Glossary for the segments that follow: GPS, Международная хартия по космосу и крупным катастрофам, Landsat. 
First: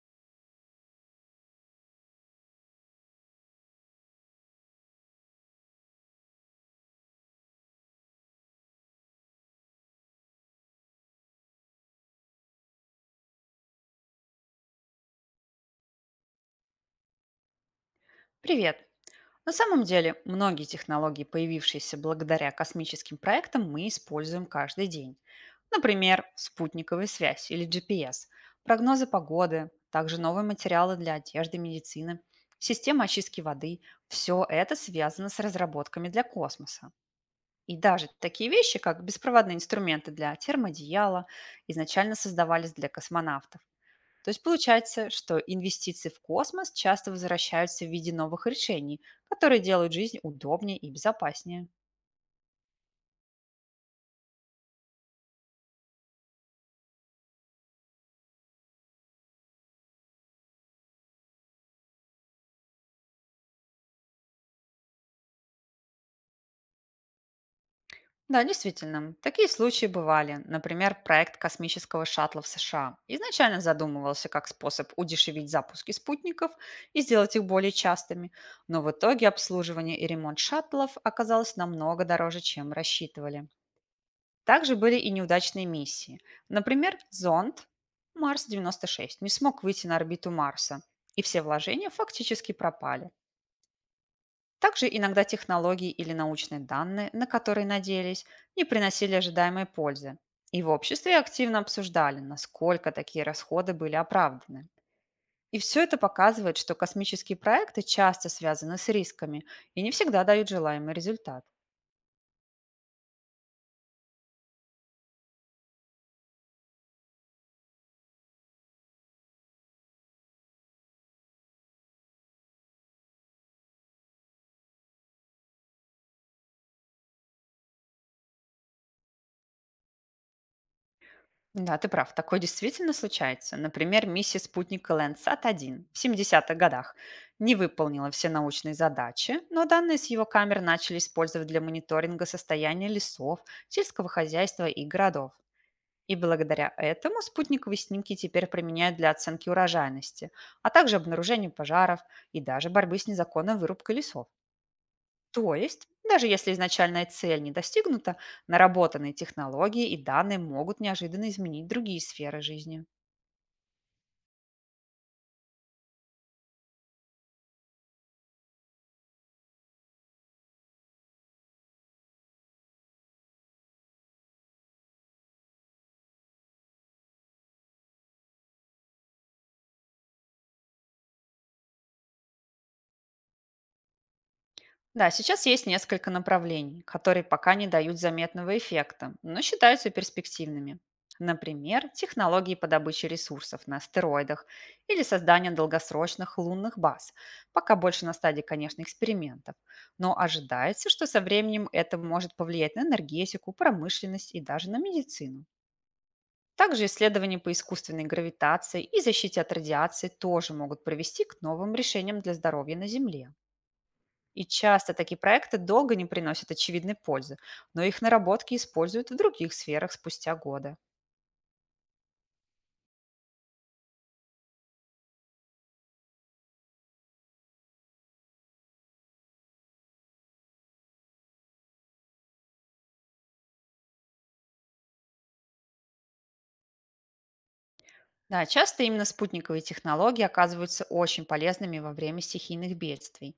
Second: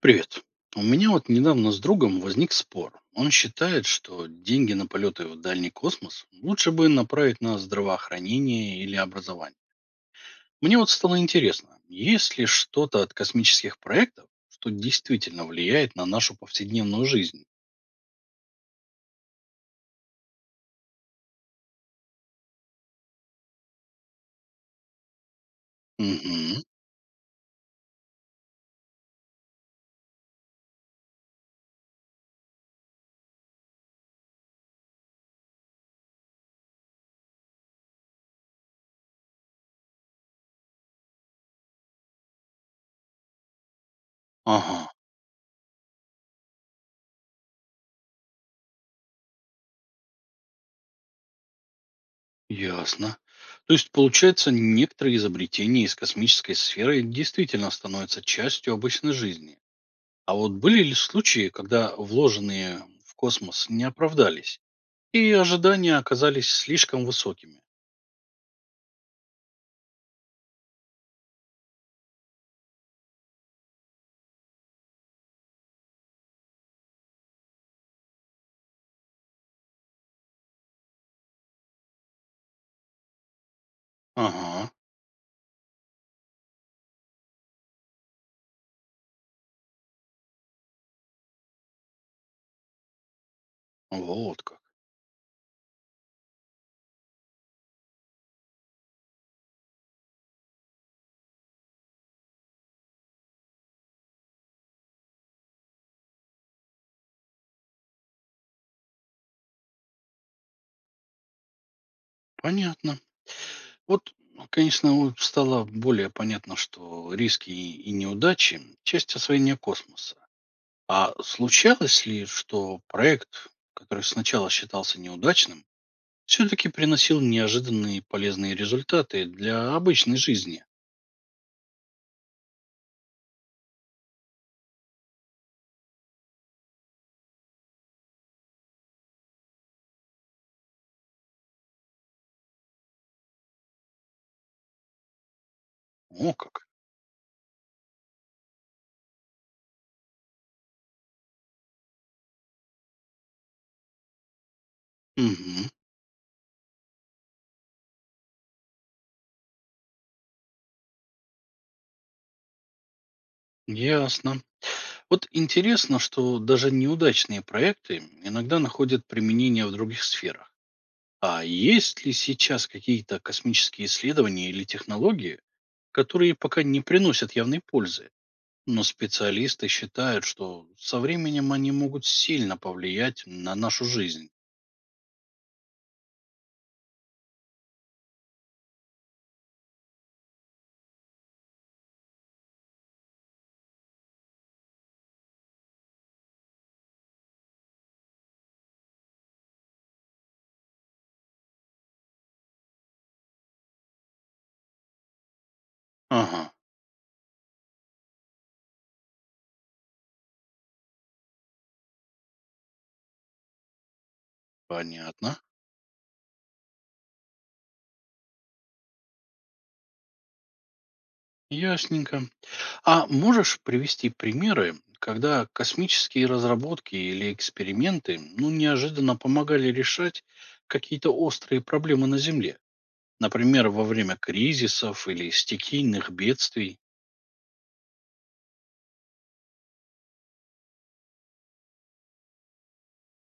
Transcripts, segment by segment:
Привет. У меня вот недавно с другом возник спор. Он считает, что деньги на полеты в дальний космос лучше бы направить на здравоохранение или образование. Мне вот стало интересно, есть ли что-то от космических проектов, что действительно влияет на нашу повседневную жизнь? Привет! На самом деле, многие технологии, появившиеся благодаря космическим проектам, мы используем каждый день. Например, Угу. спутниковая связь или GPS, прогнозы погоды, также новые материалы для одежды, медицины, система очистки воды. Все это связано с разработками для космоса. И даже такие вещи, как беспроводные инструменты для термодеяла, изначально создавались для космонавтов. То есть Ага, получается, что инвестиции в космос часто возвращаются в виде новых решений, которые делают жизнь удобнее и безопаснее. ясно. То есть, получается, некоторые изобретения из космической сферы действительно становятся частью обычной жизни. А вот были ли случаи, когда вложенные в космос не оправдались, и ожидания оказались слишком высокими? Да, действительно, такие случаи бывали. Например, проект космического шаттла в США изначально задумывался как способ удешевить запуски спутников и сделать их более частыми, но в итоге обслуживание и ремонт шаттлов оказалось намного дороже, чем рассчитывали. Ага, Также были и неудачные миссии. Например, зонд Марс-96 не смог выйти на орбиту Марса, и все вложения фактически пропали. вот как. Также иногда технологии или научные данные, на которые надеялись, не приносили ожидаемой пользы. И в обществе активно обсуждали, насколько такие расходы были оправданы. И все это показывает, что космические проекты часто связаны с рисками и не всегда дают желаемый результат. Понятно. Вот, ну, конечно, вот стало более понятно, что риски и неудачи– часть освоения космоса. А случалось ли, что проект, который сначала считался неудачным, все-таки приносил неожиданные полезные результаты для обычной жизни? Да, ты прав, такое действительно случается. Например, миссия спутника Landsat 1 в 70-х годах не выполнила все научные задачи, но данные с его камер начали использовать для мониторинга состояния лесов, сельского хозяйства и городов. И О как. благодаря этому спутниковые снимки теперь применяют для оценки урожайности, а также обнаружения пожаров и даже борьбы с незаконной вырубкой лесов. То Угу, есть, даже если изначальная цель не достигнута, наработанные технологии и данные могут неожиданно изменить другие сферы жизни. ясно. Вот интересно, что даже неудачные проекты иногда находят применение в других сферах. А есть ли сейчас какие-то космические исследования или технологии, которые пока не приносят явной пользы, но специалисты считают, что со временем они могут сильно повлиять на нашу жизнь? Да, сейчас есть несколько направлений, которые пока не дают заметного эффекта, но считаются перспективными. Например, технологии по добыче ресурсов на астероидах или создание долгосрочных лунных баз, пока больше на стадии, конечно, экспериментов. Но ожидается, что со временем это может повлиять на энергетику, промышленность и даже на медицину. Ага, Также исследования по искусственной гравитации и защите от радиации тоже могут привести к новым решениям для здоровья на Земле. И часто такие понятно. проекты долго не приносят очевидной пользы, но их наработки используют в других сферах спустя годы. Ясненько. А можешь привести примеры, когда космические разработки или эксперименты ну, неожиданно помогали решать какие-то острые проблемы на Земле? Например, во время кризисов или стихийных бедствий? Да, часто именно спутниковые технологии оказываются очень полезными во время стихийных бедствий,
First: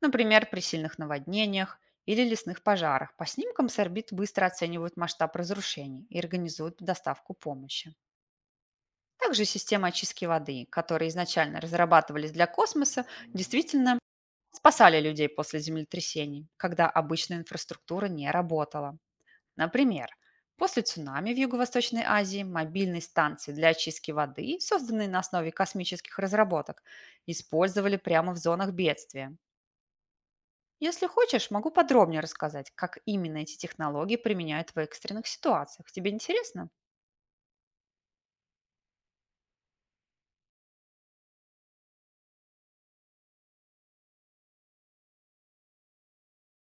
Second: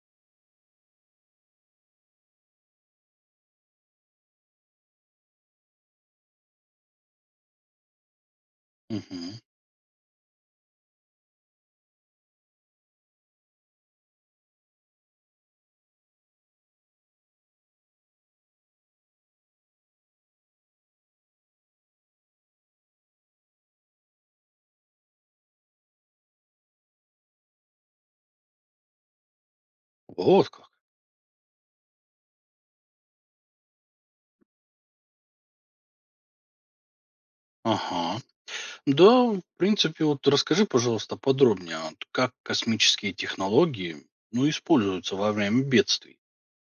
например, при сильных наводнениях или лесных пожарах. По снимкам с орбит быстро оценивают масштаб разрушений и организуют доставку помощи. Мгм. Также системы очистки воды, которые изначально разрабатывались для космоса, действительно спасали людей после землетрясений, когда обычная инфраструктура не работала. Например, после цунами в Юго-Восточной Азии мобильные станции для очистки воды, созданные на основе космических разработок, использовали прямо в зонах бедствия. Вот как. Если хочешь, могу подробнее рассказать, как именно эти технологии применяют в экстренных ситуациях. Тебе интересно? Ага. Да, в принципе, вот расскажи, пожалуйста, подробнее, вот как космические технологии ну, используются во время бедствий.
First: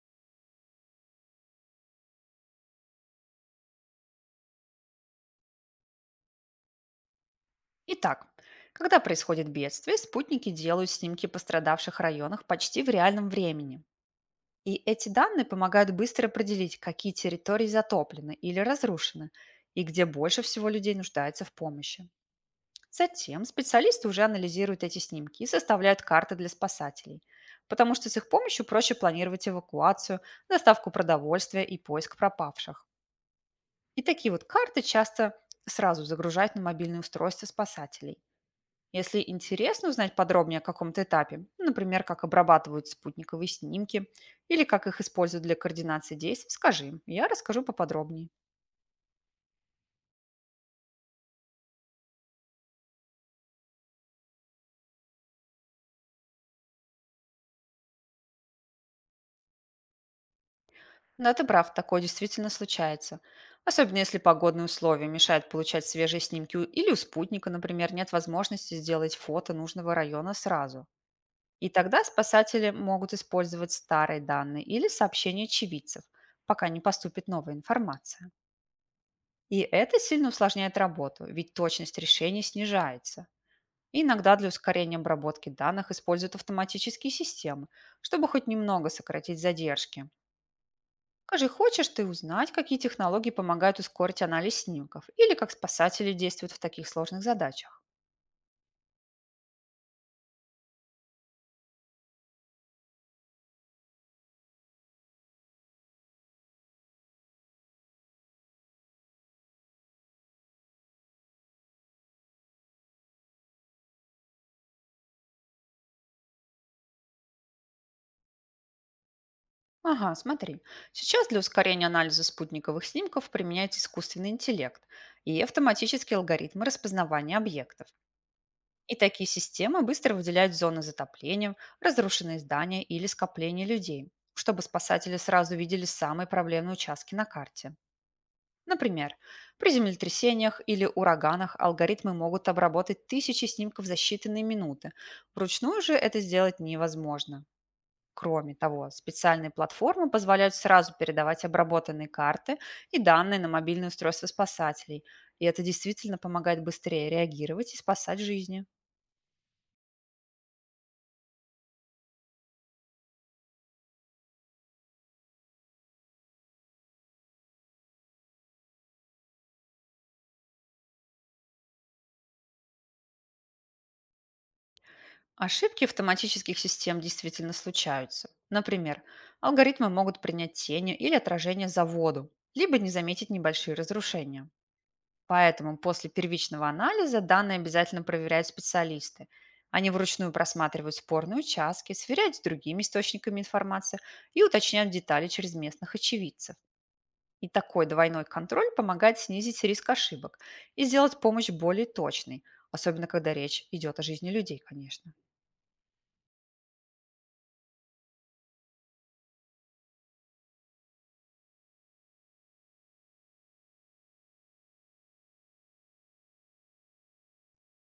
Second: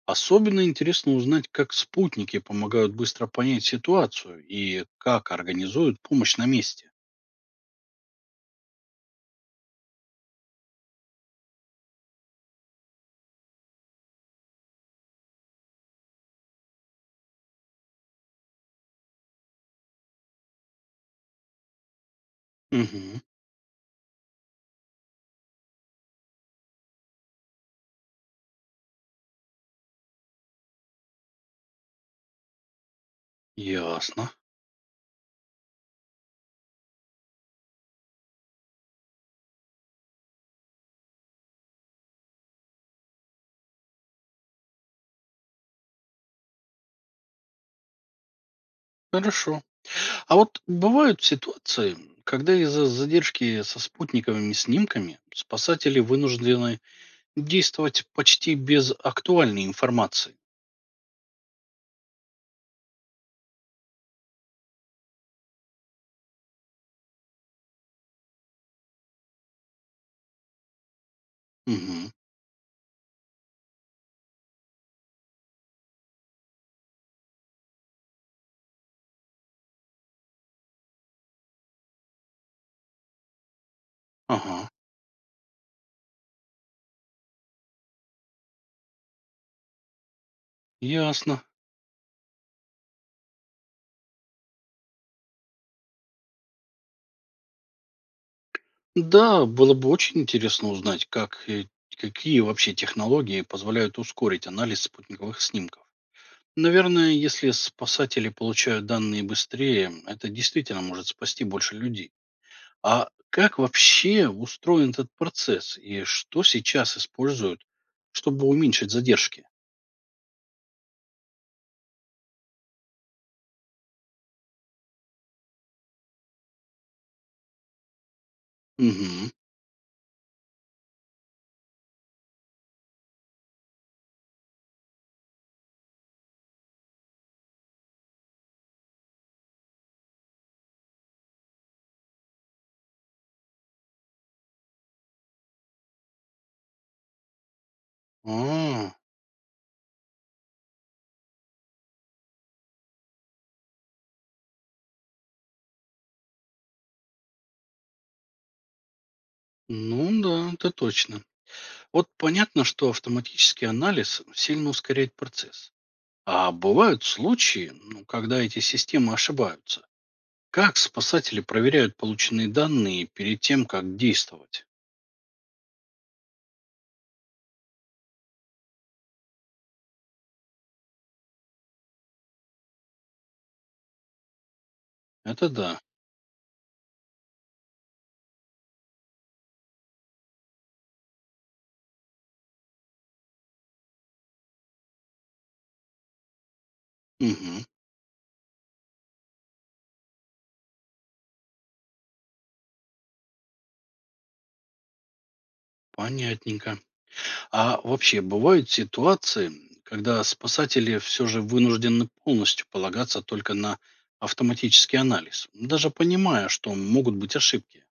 Особенно интересно узнать, как спутники помогают быстро понять ситуацию и как организуют помощь на месте. Итак, когда происходит бедствие, спутники делают снимки пострадавших районах почти в реальном времени. И эти данные помогают быстро определить, какие территории затоплены или разрушены, и где больше всего людей нуждается в помощи. Угу, Затем специалисты уже анализируют эти снимки и составляют карты для спасателей, потому что с их помощью проще планировать эвакуацию, доставку продовольствия и поиск пропавших. И ясно. такие вот карты часто сразу загружают на мобильные устройства спасателей. Если интересно узнать подробнее о каком-то этапе, ну, например, как обрабатывают спутниковые снимки или как их используют для координации действий, скажи, я расскажу поподробнее. Хорошо. А вот бывают ситуации, когда из-за задержки со спутниковыми снимками спасатели вынуждены действовать почти без актуальной информации. Да, ты прав, такое действительно случается. Особенно если погодные условия мешают получать свежие снимки или у спутника, например, нет возможности сделать фото нужного района сразу. И тогда Угу, спасатели могут использовать старые данные или сообщения очевидцев, пока не поступит новая информация. И это сильно усложняет работу, ведь точность решений снижается. И иногда для ага, ускорения обработки данных используют автоматические системы, чтобы хоть немного сократить задержки. ясно. Скажи, хочешь ты узнать, какие технологии помогают ускорить анализ снимков или как спасатели действуют в таких сложных задачах? Да, было бы очень интересно узнать, как, и какие вообще технологии позволяют ускорить анализ спутниковых снимков. Наверное, если спасатели получают данные быстрее, это действительно может спасти больше людей. А как вообще устроен этот процесс и что сейчас используют, чтобы уменьшить задержки? Ага, смотри. Сейчас для ускорения анализа спутниковых снимков применяется искусственный интеллект и автоматические алгоритмы распознавания объектов. И такие Угу. системы быстро выделяют зоны затопления, разрушенные здания или скопления людей, чтобы спасатели сразу видели самые проблемные участки на карте. Например, при землетрясениях или ураганах алгоритмы могут обработать тысячи снимков за считанные минуты. Вручную же это сделать невозможно. Кроме того, А, специальные платформы позволяют сразу передавать обработанные карты и данные на мобильные устройства спасателей, и это действительно помогает быстрее реагировать и спасать жизни. ну да, это точно. Вот понятно, что автоматический анализ сильно ускоряет процесс. А бывают случаи, ну, когда эти системы ошибаются. Как спасатели проверяют полученные данные перед тем, как действовать? Ошибки автоматических систем действительно случаются. Например, алгоритмы могут принять тени или отражение за воду, либо не заметить небольшие разрушения. Это Поэтому да. после первичного анализа данные обязательно проверяют специалисты. Они вручную просматривают спорные участки, сверяют с другими источниками информации и уточняют детали через местных очевидцев. И Мгм. такой двойной контроль помогает снизить риск ошибок и сделать помощь более точной, особенно когда речь идет о жизни людей, конечно. Понятненько. А вообще бывают ситуации, когда спасатели все же вынуждены полностью полагаться только на автоматический анализ, даже понимая, что могут быть ошибки.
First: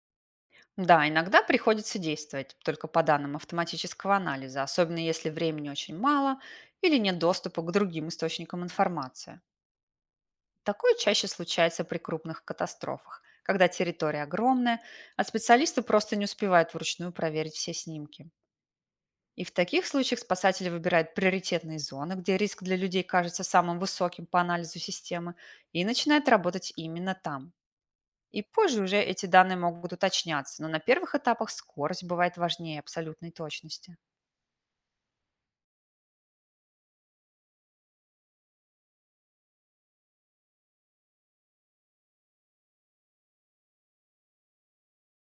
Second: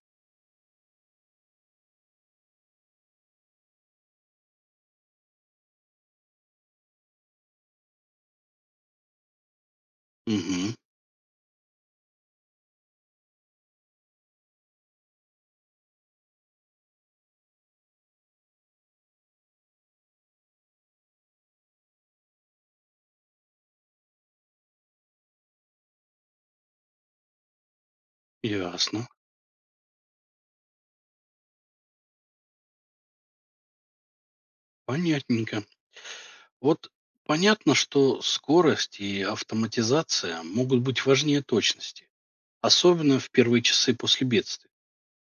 Да, иногда приходится действовать только по данным автоматического анализа, особенно если времени очень мало или нет доступа к другим источникам информации. Угу, Такое чаще случается при крупных катастрофах, когда территория огромная, а специалисты просто не успевают вручную проверить все снимки. И в таких случаях спасатели выбирают приоритетные зоны, где риск для людей кажется самым высоким по анализу системы, и начинают работать именно там. И позже уже ясно. эти данные могут уточняться, но на первых этапах скорость бывает важнее абсолютной точности. Понятненько. Вот понятно, что скорость и автоматизация могут быть важнее точности, особенно в первые часы после бедствия.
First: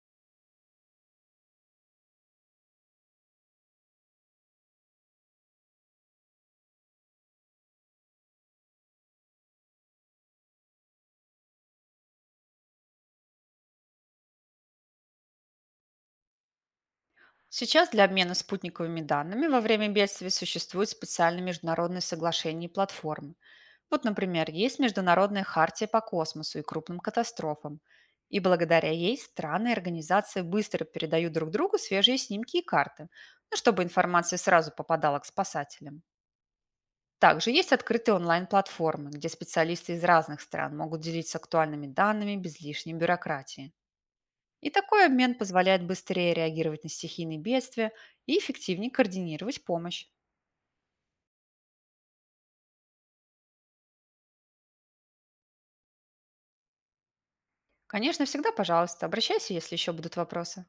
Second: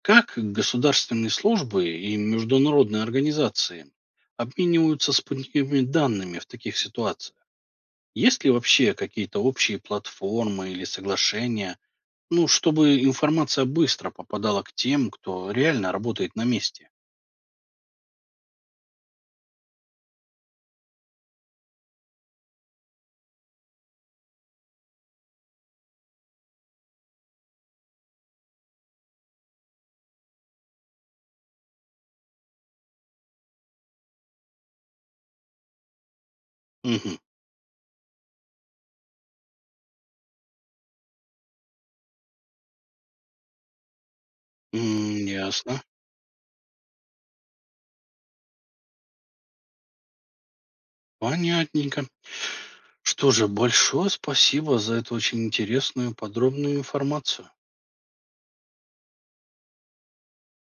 Как государственные службы и международные организации обмениваются спутниковыми данными в таких ситуациях? Есть ли вообще какие-то общие платформы или соглашения, ну, чтобы информация быстро попадала к тем, кто реально работает на месте? Сейчас для обмена спутниковыми данными во время бедствий существуют специальные международные соглашения и платформы. Вот, например, есть Международная хартия по космосу и крупным катастрофам. И благодаря ей страны и организации быстро передают друг другу свежие снимки и карты, ну, чтобы информация сразу попадала к спасателям. Мгм. Также есть открытые онлайн-платформы, где специалисты из разных стран могут делиться актуальными данными без лишней бюрократии. И такой М, обмен ясно. позволяет быстрее реагировать на стихийные бедствия и эффективнее координировать помощь. Понятненько. Что же, большое спасибо за эту очень интересную подробную информацию. Конечно, всегда, пожалуйста, обращайся, если еще будут вопросы.